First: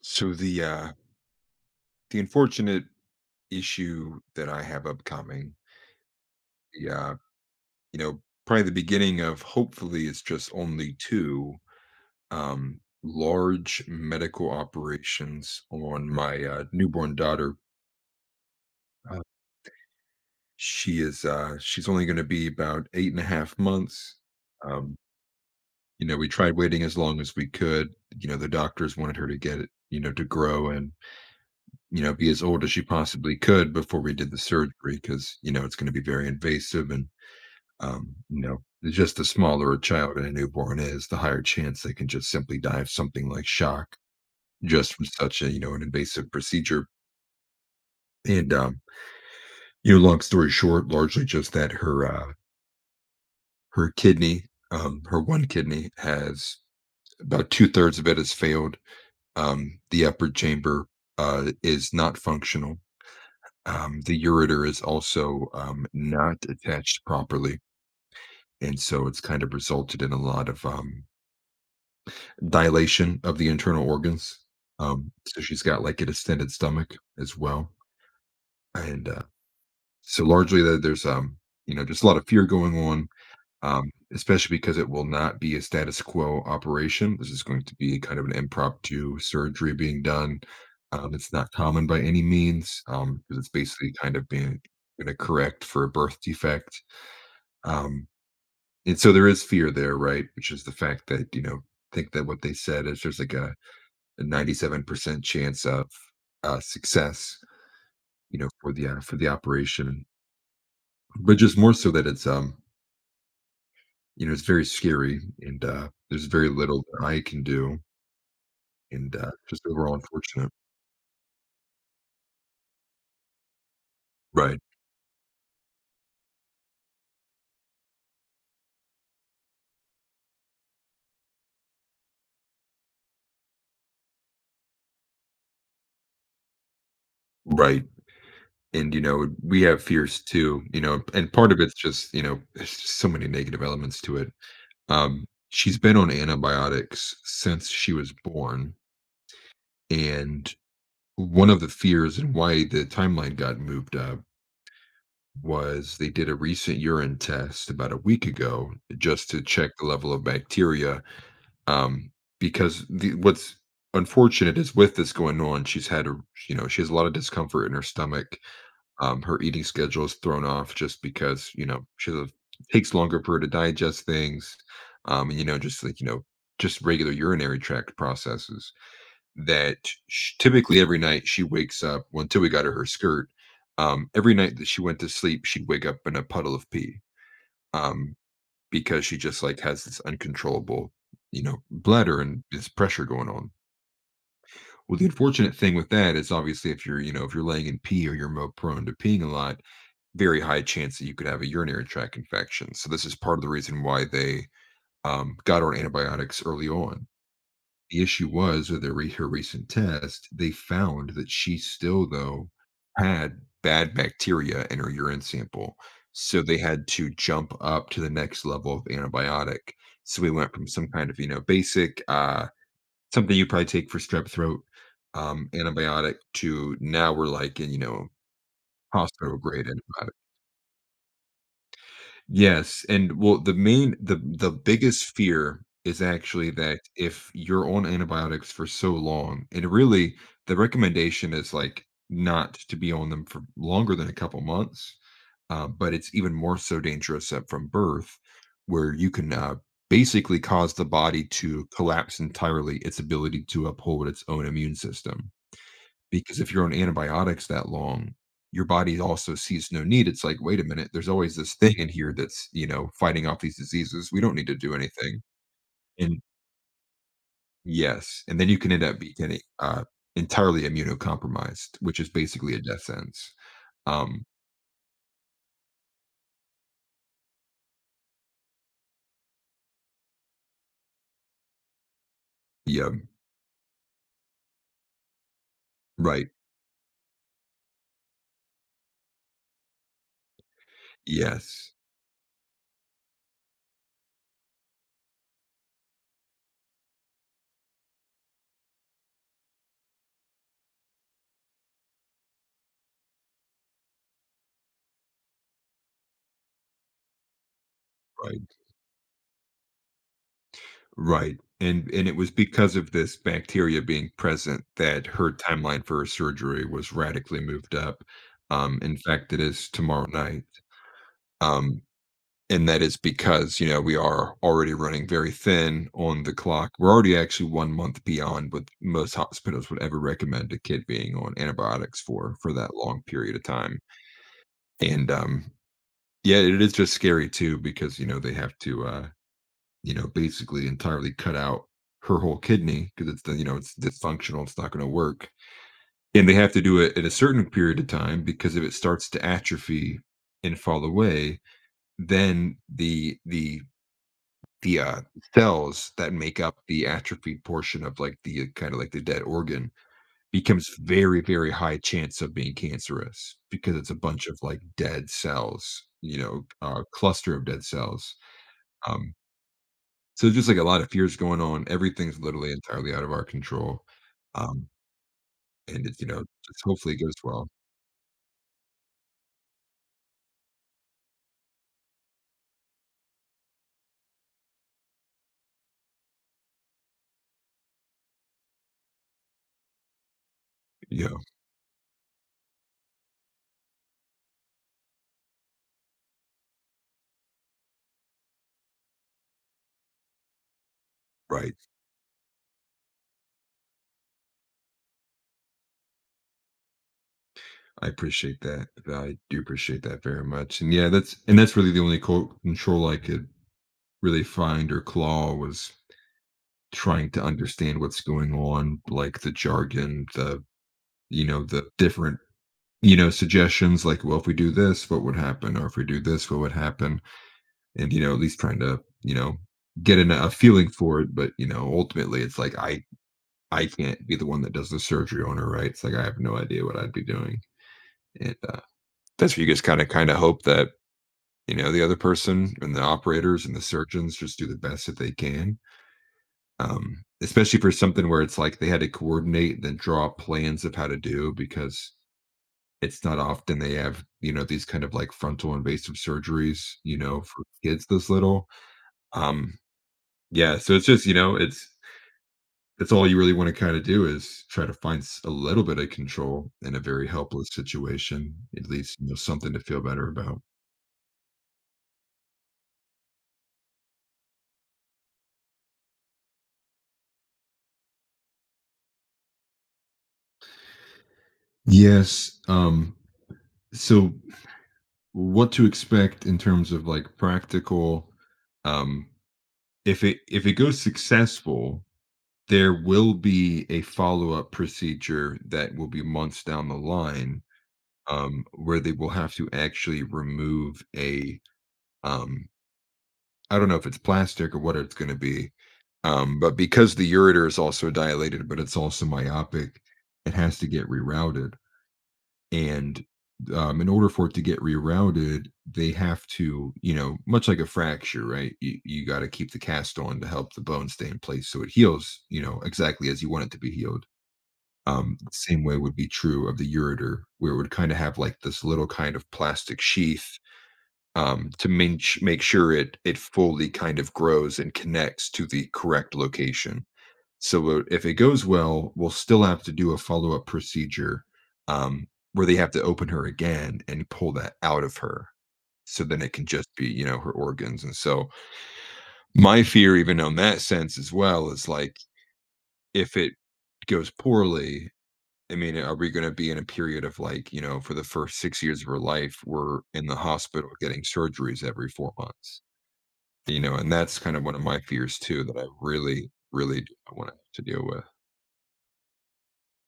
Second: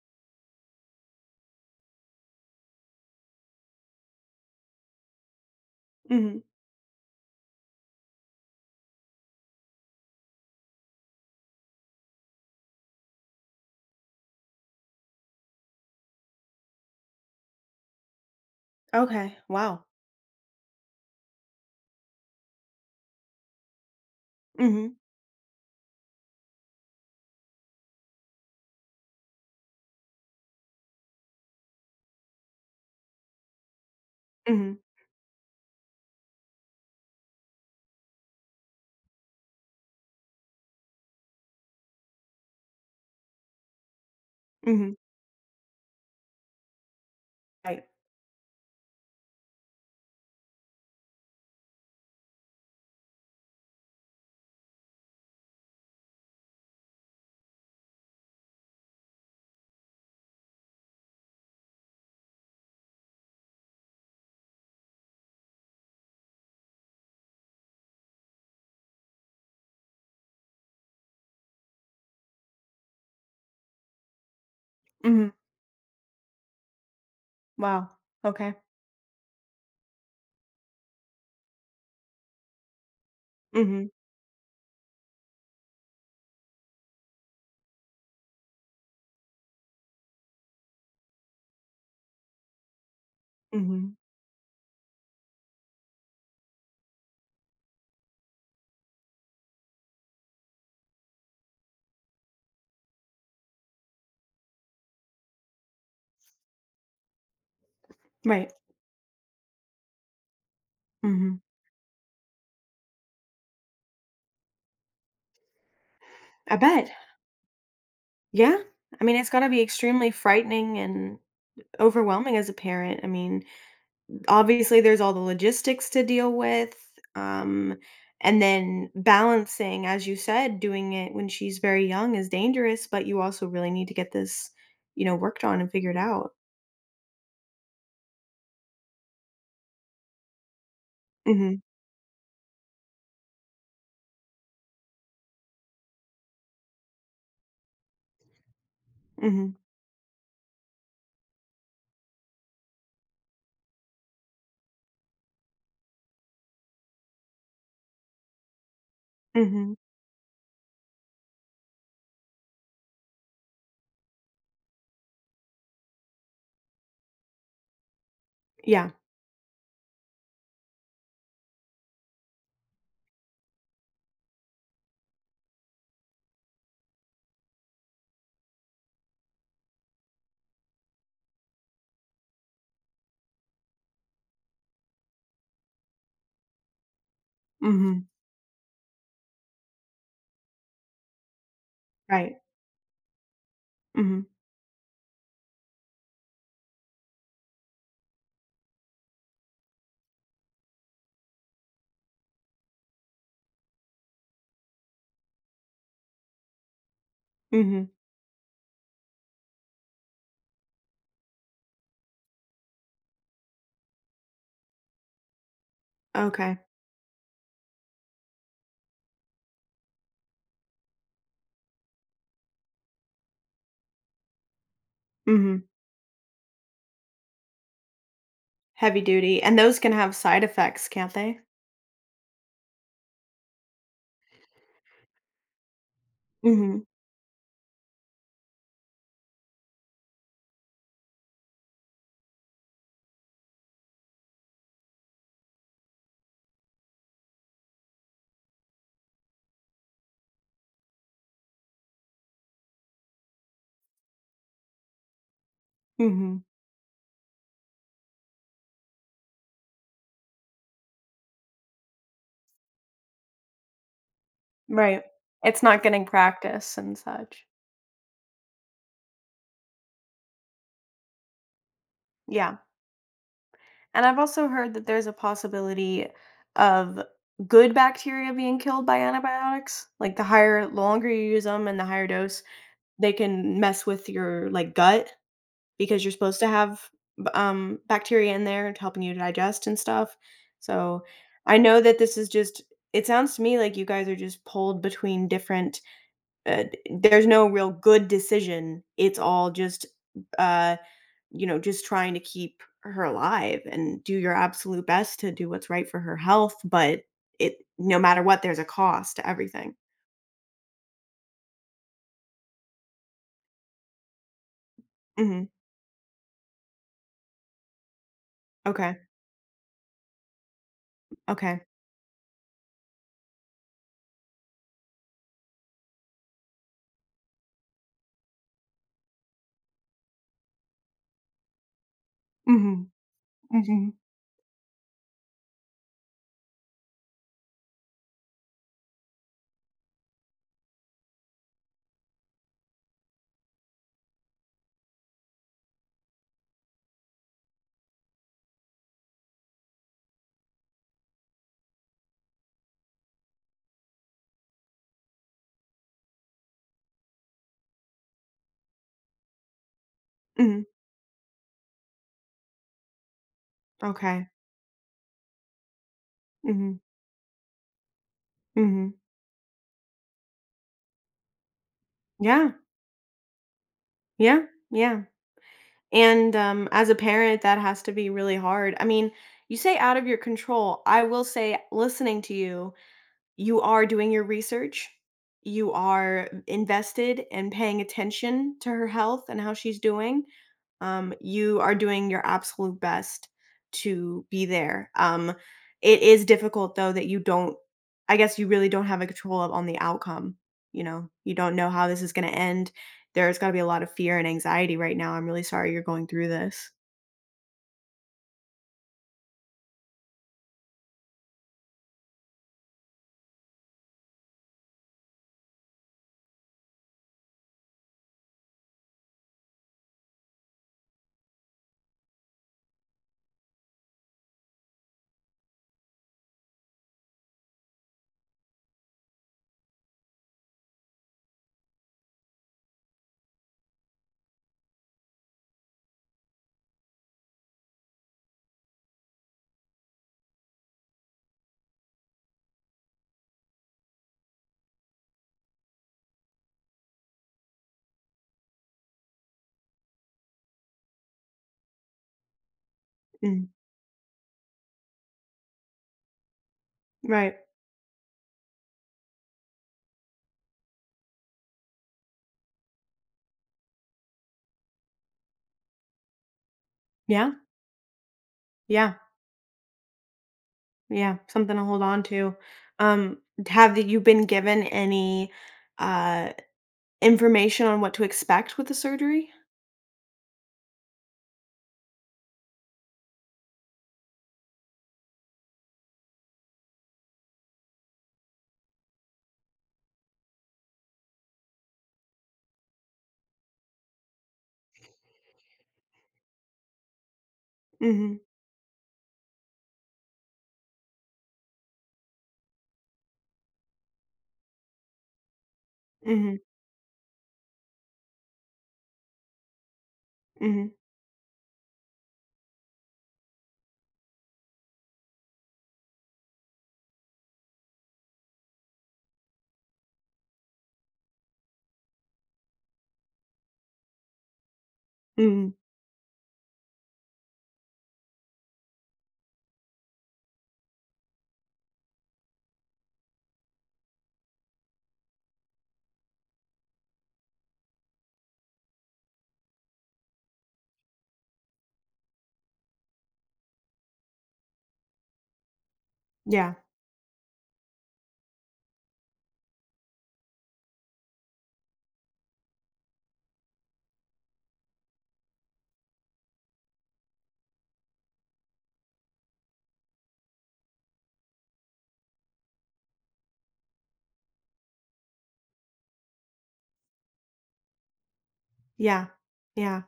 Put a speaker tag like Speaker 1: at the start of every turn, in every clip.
Speaker 1: So the unfortunate issue that I have upcoming,
Speaker 2: Mhm.
Speaker 1: the uh, probably the beginning of hopefully it's just only two large medical operations on my newborn daughter. Uh,
Speaker 2: Okay. Wow.
Speaker 1: she is she's only gonna be about eight and a half months.
Speaker 2: Mhm.
Speaker 1: Um, we tried waiting as long as we could. The doctors wanted her to get it, to grow and be as old as she possibly could before we did the surgery
Speaker 2: Mhm.
Speaker 1: because, it's going to be very invasive. Um, you know, just the smaller a child and a newborn is, the higher chance they can just simply die of something like shock just
Speaker 2: Mhm.
Speaker 1: from such a, an invasive procedure.
Speaker 2: Right.
Speaker 1: And, um, Long story short, largely just that her, her kidney, her one kidney has about two-thirds of it has failed. The upper chamber, is not functional. The ureter is also, not attached properly, and so it's kind of resulted in a lot of, dilation of the internal organs.
Speaker 2: Mhm.
Speaker 1: So she's got, like, a distended stomach as well,
Speaker 2: Wow. Okay.
Speaker 1: and, so largely there there's, you know, just a lot of fear going on,
Speaker 2: Mhm.
Speaker 1: especially because it will not be a status quo operation. This is going to be kind of an impromptu surgery being done. It's not common by any means, because it's basically
Speaker 2: Mhm.
Speaker 1: kind of being gonna correct for a birth defect. Um, and so there is fear there, right? Which is the fact that, think that what they said is there's like a 97% chance of success,
Speaker 2: Right.
Speaker 1: for the operation, but
Speaker 2: Mhm.
Speaker 1: just more so that it's very scary and there's very
Speaker 2: I
Speaker 1: little
Speaker 2: bet.
Speaker 1: that I can do,
Speaker 2: Yeah. I mean,
Speaker 1: and
Speaker 2: it's got to be
Speaker 1: just overall
Speaker 2: extremely
Speaker 1: unfortunate.
Speaker 2: frightening and overwhelming as a parent. I mean,
Speaker 1: Right,
Speaker 2: obviously there's all the logistics to deal with. Um and then balancing as you said doing it when she's very young is dangerous, but you also really need to get this, worked on and figured out.
Speaker 1: right. And you know, we have fears too, you know, and part
Speaker 2: Mhm.
Speaker 1: of it's just, you know, there's just so many negative elements to it. She's been on antibiotics since she was born.
Speaker 2: Mhm.
Speaker 1: And one of the fears and why the timeline got moved up was they did a recent urine test about a week ago just to check
Speaker 2: Mhm.
Speaker 1: the level of bacteria. Um, because what's unfortunate is with this going on, she's had a you know she has a lot of discomfort in her stomach.
Speaker 2: Yeah.
Speaker 1: Her eating schedule is thrown off just because you know takes longer for her to digest things. And you know just like you know just regular urinary tract processes that sh typically every night she wakes up well, until we got her skirt, every night that she went to sleep, she'd wake up in a puddle of pee,
Speaker 2: Mhm.
Speaker 1: um, because she just, like, has this uncontrollable, you know, bladder
Speaker 2: Right.
Speaker 1: and this pressure going on.
Speaker 2: Mhm.
Speaker 1: Well, the unfortunate thing with that is obviously if you're, you know, if you're laying in pee or you're more prone to peeing a lot, very high chance that you could have a urinary tract infection. So this is part of the reason why they, got her on antibiotics early on.
Speaker 2: Mhm.
Speaker 1: The issue was with her recent test, they found that she still, though, had bad bacteria in her urine sample, so they
Speaker 2: Okay.
Speaker 1: had to jump up to the next level of antibiotic. So we went from some kind of, you know, basic, something you probably take for strep throat,
Speaker 2: Mhm.
Speaker 1: antibiotic to now we're like in, you know,
Speaker 2: Heavy
Speaker 1: hospital
Speaker 2: duty, and
Speaker 1: grade
Speaker 2: those can
Speaker 1: antibiotic.
Speaker 2: have side effects, can't they?
Speaker 1: Yes, and well, the main the biggest fear is actually that
Speaker 2: Mhm.
Speaker 1: if you're on antibiotics for so long, and really the recommendation is like not to be on them for longer than a couple months, but it's even more so dangerous at from birth, where you can basically cause the body to collapse entirely its ability to uphold its own immune system. Because
Speaker 2: Mhm.
Speaker 1: if you're on antibiotics that long, your body also sees no need. It's like, "Wait a minute, there's always this thing in here that's, you know, fighting off these diseases. We don't need to do
Speaker 2: Right.
Speaker 1: anything."
Speaker 2: It's not getting
Speaker 1: And
Speaker 2: practice and such.
Speaker 1: yes, and then you can end up becoming, entirely immunocompromised, which is basically
Speaker 2: Yeah.
Speaker 1: a death sentence.
Speaker 2: And I've
Speaker 1: Um,
Speaker 2: also heard that there's a possibility of good bacteria being killed by antibiotics, like the higher longer you use them and the higher dose,
Speaker 1: yeah,
Speaker 2: they can mess with your like gut because you're
Speaker 1: right.
Speaker 2: supposed to have bacteria in there to helping you digest and stuff. So I
Speaker 1: Yes,
Speaker 2: know that this is just. It sounds to me like you guys are just pulled between different. Uh, there's no real good decision. It's all uh, just trying to keep her alive and do your absolute best to do what's right for her health. But no matter what,
Speaker 1: right,
Speaker 2: there's a cost to everything.
Speaker 1: right. And it was because of this bacteria being present that her
Speaker 2: Hmm.
Speaker 1: timeline for her surgery was radically moved up. In
Speaker 2: Okay.
Speaker 1: fact, it is tomorrow night.
Speaker 2: Okay.
Speaker 1: Um, and that is because you know we are already running very thin on the clock. We're already actually 1 month beyond what most hospitals would ever recommend a kid being on antibiotics for that
Speaker 2: Hmm.
Speaker 1: long period of time.
Speaker 2: Hmm.
Speaker 1: And yeah, it is just scary too because you know they have to you know basically entirely cut out her whole kidney because it's the you know it's dysfunctional. It's not going to work, and they have to do it at a certain period of time because if it starts to atrophy and fall away, then the cells that make up the atrophied portion of, like, the kinda like the dead organ
Speaker 2: Hmm.
Speaker 1: becomes very, very high chance of being cancerous because it's a bunch
Speaker 2: Okay.
Speaker 1: of, like, dead cells, you know,
Speaker 2: Hmm.
Speaker 1: cluster of dead cells.
Speaker 2: Hmm.
Speaker 1: Um, so just, like, a lot of fears going on. Everything's
Speaker 2: Yeah.
Speaker 1: literally entirely out of our control.
Speaker 2: Yeah,
Speaker 1: Um,
Speaker 2: yeah.
Speaker 1: and it's, you know,
Speaker 2: And
Speaker 1: just
Speaker 2: as a
Speaker 1: hopefully it goes
Speaker 2: parent,
Speaker 1: well.
Speaker 2: that has to be really hard. I mean, you say out of your control. I will say, listening to you are doing your research. You are invested and paying attention to her health and how she's doing.
Speaker 1: Yeah,
Speaker 2: You are doing your absolute best to be there. It is difficult though that you don't. I guess you really don't have a control of on the outcome. You know, you
Speaker 1: right.
Speaker 2: don't know how this is going to end. There's got to be a lot of fear and anxiety right now. I'm really sorry you're going through this.
Speaker 1: I appreciate that. I do appreciate that very much. And yeah, that's really the only co control I could really find or claw was trying to understand what's going on, like the jargon, the you know, the different, you know, suggestions like, well, if we do this, what would happen? Or if we do this, what would happen? And, you know, at least trying to, you know, get in a feeling for it. But, you know, ultimately it's like I can't be the one that does the surgery on her, right? It's like I have no idea what I'd be doing. And that's where you just kinda hope that, you know, the other person and the operators and the surgeons just do the best that they can um, especially for something where it's like they had to coordinate and then draw up plans of how to do because it's not
Speaker 2: Mm,
Speaker 1: often they have you know these kind of like frontal invasive surgeries you know
Speaker 2: right.
Speaker 1: for kids this little um yeah so it's just you know it's all you really want to kind of do is try to find a little bit of control in a very
Speaker 2: Yeah.
Speaker 1: helpless situation at
Speaker 2: Yeah.
Speaker 1: least you know something to feel better about.
Speaker 2: Yeah, something to hold on to. Um, have you been given any uh information on what to expect with the surgery?
Speaker 1: Yes, um, so what to expect in terms of like practical um if it goes successful, there will be a follow-up procedure that will be months down the line,
Speaker 2: Mhm.
Speaker 1: where they will have to actually remove a, um, I don't know if it's plastic or what it's going to be,
Speaker 2: Mhm.
Speaker 1: but because the ureter is also dilated, but it's also myopic, it has to
Speaker 2: Mhm.
Speaker 1: get rerouted. And in order for it to get rerouted, they have to, you know, much like a fracture, right? You got to keep the cast on to help the bone stay in place so it heals, you know, exactly as you want it to be healed. The
Speaker 2: Mhm.
Speaker 1: same way would be true of the ureter, where it would kind of have like this little kind of plastic sheath to make sure it it fully kind of grows and connects to the correct location. So if it goes well, we'll still have to do a follow up procedure um, where they have to open her again and pull that out of her. So then it can
Speaker 2: Yeah.
Speaker 1: just be, you know, her organs. And so my fear, even on that sense as well, is like if it goes poorly, I mean, are we going to be in a period of like, you know, for the first 6 years of her life, we're in the hospital getting surgeries every 4 months, you know, and that's kind of one of my fears too that I really, really do not want to have to deal with.
Speaker 2: Yeah. Yeah.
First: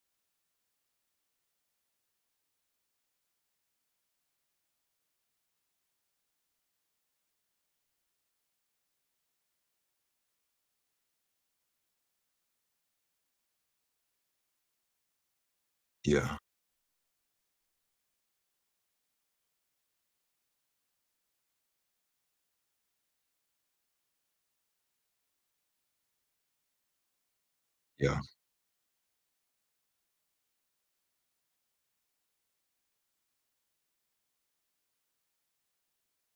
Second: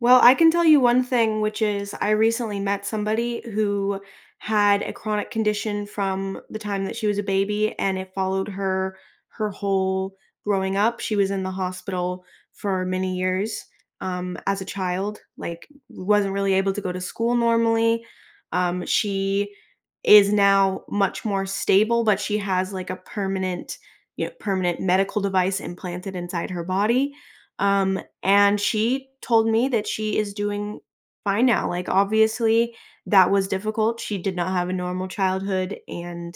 Speaker 2: Well, I can tell you one thing, which is I recently met somebody who had a chronic condition from the time that she was a baby, and it followed her whole growing up. She was in the hospital for many years, as a child, like wasn't
Speaker 1: Yeah.
Speaker 2: really able to go to school normally. She is now much more stable, but she has like a permanent medical device implanted inside her body. Um,
Speaker 1: Yeah.
Speaker 2: and she told me that she is doing fine now. Like, obviously, that was difficult. She did not have a normal childhood, and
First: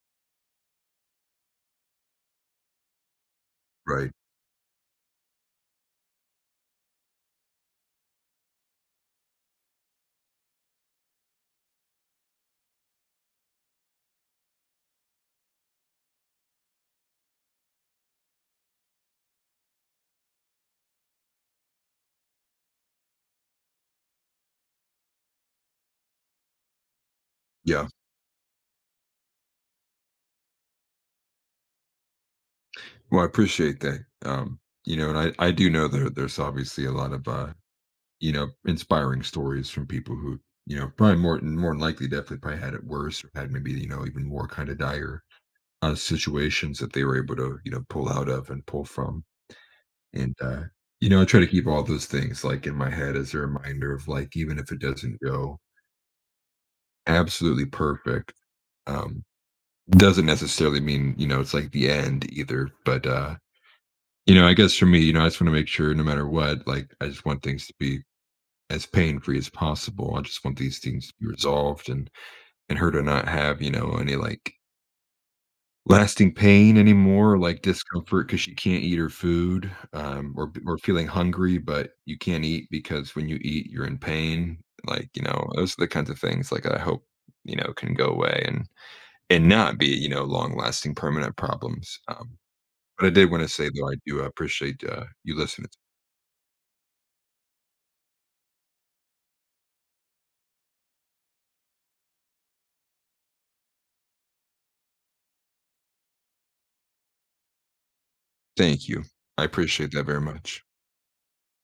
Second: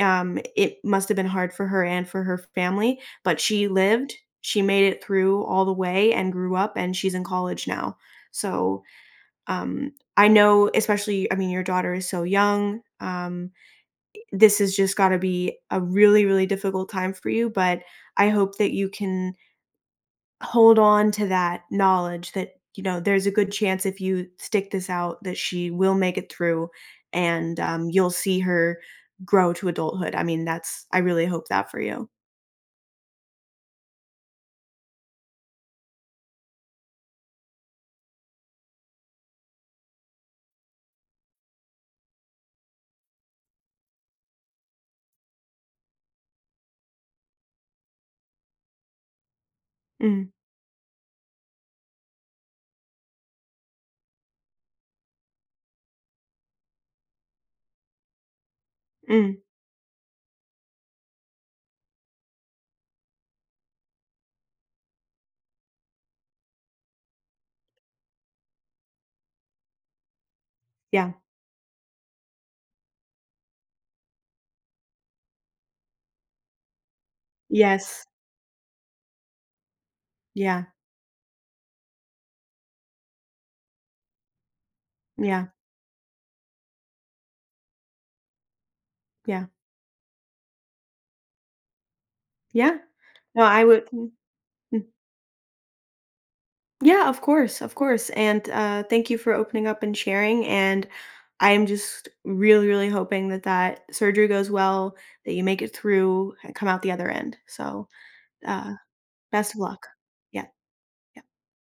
Speaker 2: it must have been hard for her and for her family. But she
Speaker 1: Right.
Speaker 2: lived, she made it through all the way and grew up, and she's in college now. So I know, especially, I mean, your daughter is so young. This has just got to be a really, really difficult time for you. But I hope that you can hold on to that knowledge that, there's a good chance if you stick this out that she will make it through and,
Speaker 1: Yeah.
Speaker 2: you'll see her grow to adulthood. I mean, that's I really hope that for you.
Speaker 1: Well, I appreciate that. Um, you know, and I do know that there's obviously a lot of you know, inspiring stories from people who, you know, probably more than likely definitely probably had it worse or had maybe, you know, even more kind of dire situations that they were able to, you know, pull out of and pull from.
Speaker 2: Mm,
Speaker 1: And you know, I try to keep all those things like in my head as a reminder of like even if it doesn't go absolutely perfect, um,
Speaker 2: mm,
Speaker 1: doesn't necessarily mean, you know, it's like the end either. But you know, I guess for me, you know, I just want to make sure no matter what, like I just want things to be as pain free as possible. I just want these things
Speaker 2: yeah.
Speaker 1: to be resolved and her to not have, you know, any like lasting pain anymore, like
Speaker 2: Yes.
Speaker 1: discomfort because she can't eat her food,
Speaker 2: Yeah.
Speaker 1: or feeling hungry, but you can't eat because when you eat, you're in pain. Like, you
Speaker 2: Yeah.
Speaker 1: know, those are the kinds of things like I hope, you know, can go away
Speaker 2: Yeah.
Speaker 1: and not be, you know, long lasting permanent problems.
Speaker 2: Yeah.
Speaker 1: But I did
Speaker 2: No,
Speaker 1: want to
Speaker 2: I
Speaker 1: say
Speaker 2: would
Speaker 1: though, I do appreciate
Speaker 2: mm.
Speaker 1: you listening.
Speaker 2: Yeah, of course, and, thank you for opening up and sharing, and I am just really, really hoping that that surgery goes well, that you make it through and come out the other end. So, uh
Speaker 1: Thank you. I
Speaker 2: best of luck.
Speaker 1: appreciate that very
Speaker 2: Yeah.
Speaker 1: much.